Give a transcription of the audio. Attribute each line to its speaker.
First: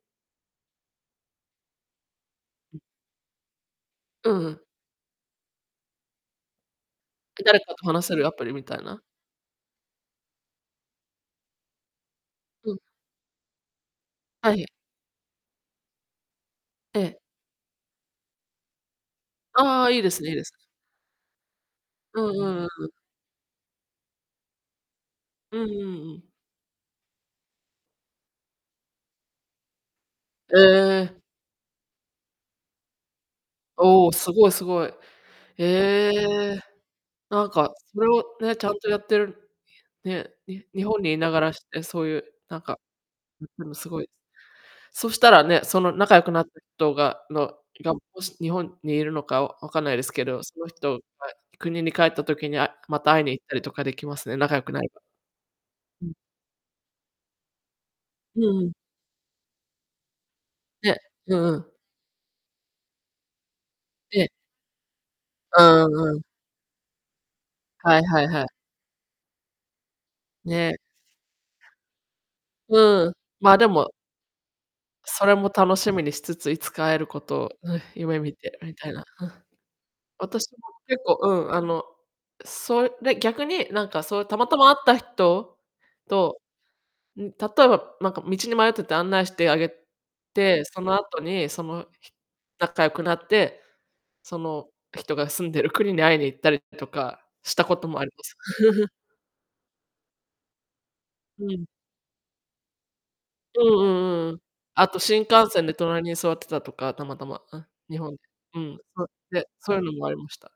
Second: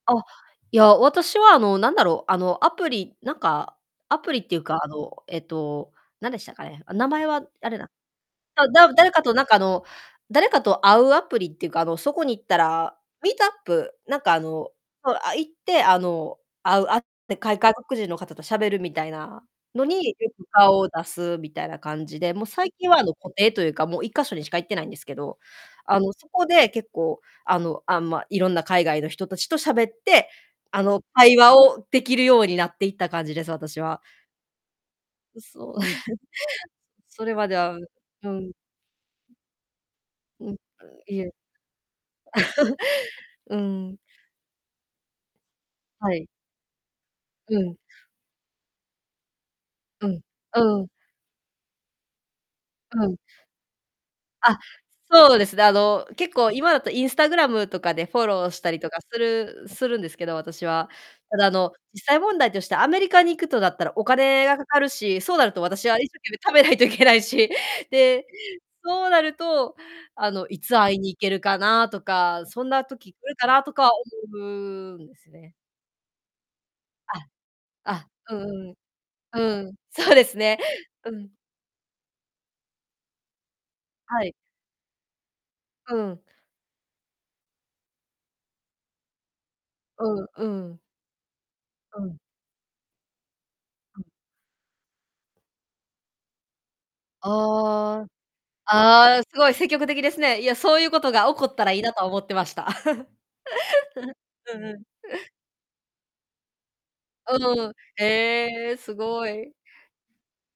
Speaker 1: あ、いや、私はあの、何だろう、あの、アプリなんか、ア
Speaker 2: う
Speaker 1: プリ
Speaker 2: ん
Speaker 1: っ
Speaker 2: う
Speaker 1: てい
Speaker 2: ん。
Speaker 1: うか、あの、えっと、何でしたかね。名前
Speaker 2: え、
Speaker 1: は、
Speaker 2: 誰
Speaker 1: あ
Speaker 2: か
Speaker 1: れ
Speaker 2: と
Speaker 1: だ。
Speaker 2: 話せるアプリみ
Speaker 1: あ、
Speaker 2: たい
Speaker 1: だ
Speaker 2: な。
Speaker 1: 誰かとなんかあの誰かと会うアプリっていうか、あの、そこに行った
Speaker 2: うん。
Speaker 1: らミートアップなんかあ
Speaker 2: はい。
Speaker 1: の、そう、あ、行って、あの、会う会
Speaker 2: え
Speaker 1: っ
Speaker 2: え。
Speaker 1: てか外国人の方と喋るみたいな
Speaker 2: あ
Speaker 1: の
Speaker 2: あ、いい
Speaker 1: に
Speaker 2: で
Speaker 1: よ
Speaker 2: すねいいで
Speaker 1: く
Speaker 2: すね。
Speaker 1: 顔を出すみたいな感じ
Speaker 2: うん
Speaker 1: で、
Speaker 2: う
Speaker 1: もう
Speaker 2: んうん
Speaker 1: 最
Speaker 2: う
Speaker 1: 近
Speaker 2: ん。
Speaker 1: はあの固定というか、もう1か所にしか行ってないんですけど。
Speaker 2: うんう
Speaker 1: あ
Speaker 2: ん
Speaker 1: の、
Speaker 2: うん。
Speaker 1: そこで結構あの、あ、ま、色んな海外の人達と喋って、
Speaker 2: え
Speaker 1: あの
Speaker 2: え。
Speaker 1: 会話をできるようになっていった感じです、私は。
Speaker 2: おお、すごいすごい。
Speaker 1: う、そう。
Speaker 2: ええ。
Speaker 1: それま
Speaker 2: なん
Speaker 1: で
Speaker 2: か
Speaker 1: は
Speaker 2: それを
Speaker 1: うん。
Speaker 2: ね、ちゃんとやってる、ね、
Speaker 1: う、うん、
Speaker 2: に日本に
Speaker 1: い
Speaker 2: いな
Speaker 1: ゆ
Speaker 2: がらしてそういうなん かん、
Speaker 1: う
Speaker 2: でもす
Speaker 1: ん。
Speaker 2: ごい、そしたらね、その
Speaker 1: は
Speaker 2: 仲良
Speaker 1: い。
Speaker 2: くなった人がの
Speaker 1: うん。
Speaker 2: がもし日本にいるのかわわかんないで
Speaker 1: う
Speaker 2: す
Speaker 1: ん。
Speaker 2: けど、その
Speaker 1: うん。
Speaker 2: 人が国に帰った時にあま
Speaker 1: う
Speaker 2: た
Speaker 1: ん。
Speaker 2: 会いに行ったりとかできますね、仲
Speaker 1: あ、
Speaker 2: 良くなれば。
Speaker 1: そうですね。あ
Speaker 2: う
Speaker 1: の
Speaker 2: ん。
Speaker 1: 結構今だとインスタグラムとかでフォ
Speaker 2: う
Speaker 1: ロー
Speaker 2: う
Speaker 1: し
Speaker 2: ん。
Speaker 1: たりとかするするんですけど、私は。
Speaker 2: ね、う
Speaker 1: た
Speaker 2: ん
Speaker 1: だ
Speaker 2: う
Speaker 1: あ
Speaker 2: ん。
Speaker 1: の実際問題としてアメリカに行くとなったらお
Speaker 2: ええ。
Speaker 1: 金がかかるし、そうなる
Speaker 2: あ
Speaker 1: と
Speaker 2: あ、
Speaker 1: 私は一
Speaker 2: う
Speaker 1: 生
Speaker 2: ん。
Speaker 1: 懸命貯めないといけないし。
Speaker 2: はいは
Speaker 1: で、
Speaker 2: いはい。
Speaker 1: そうなるとあのい
Speaker 2: ね。
Speaker 1: つ会いに行けるかなとか、そんな
Speaker 2: うん、
Speaker 1: 時来るか
Speaker 2: ま、
Speaker 1: な
Speaker 2: で
Speaker 1: とか
Speaker 2: も
Speaker 1: 思うんで
Speaker 2: そ
Speaker 1: す
Speaker 2: れも
Speaker 1: ね。
Speaker 2: 楽しみにしつつ、いつか会えるこ
Speaker 1: あ、
Speaker 2: とを
Speaker 1: あ、
Speaker 2: 夢見
Speaker 1: う
Speaker 2: て
Speaker 1: んうん。
Speaker 2: みたいな。
Speaker 1: うん。そうです
Speaker 2: 私も
Speaker 1: ね。
Speaker 2: 結
Speaker 1: う
Speaker 2: 構、
Speaker 1: ん。
Speaker 2: うん、あのそれで逆になんかそうい
Speaker 1: は
Speaker 2: う
Speaker 1: い。
Speaker 2: たまたま会った人
Speaker 1: うん。
Speaker 2: と、ん、例えばなんか道に迷ってて案内してあげ
Speaker 1: うんう
Speaker 2: て、
Speaker 1: ん。
Speaker 2: その後にその
Speaker 1: うん。
Speaker 2: 仲良くなって、その人が住んでる国に会いに行ったりとかしたことも
Speaker 1: あ
Speaker 2: あ
Speaker 1: あ。
Speaker 2: ります。
Speaker 1: ああ、すごい積極的ですね。いや、そういうことが起こ
Speaker 2: う
Speaker 1: っ
Speaker 2: ん。
Speaker 1: たらいいなとは思ってました。
Speaker 2: うんうん うんうん。
Speaker 1: うんうん。
Speaker 2: あと新幹線で隣に座ってたとか、たまたま、あ、
Speaker 1: うん。
Speaker 2: 日本で。う
Speaker 1: ええ、
Speaker 2: ん。
Speaker 1: すご
Speaker 2: で、
Speaker 1: い。
Speaker 2: そういうのもありました。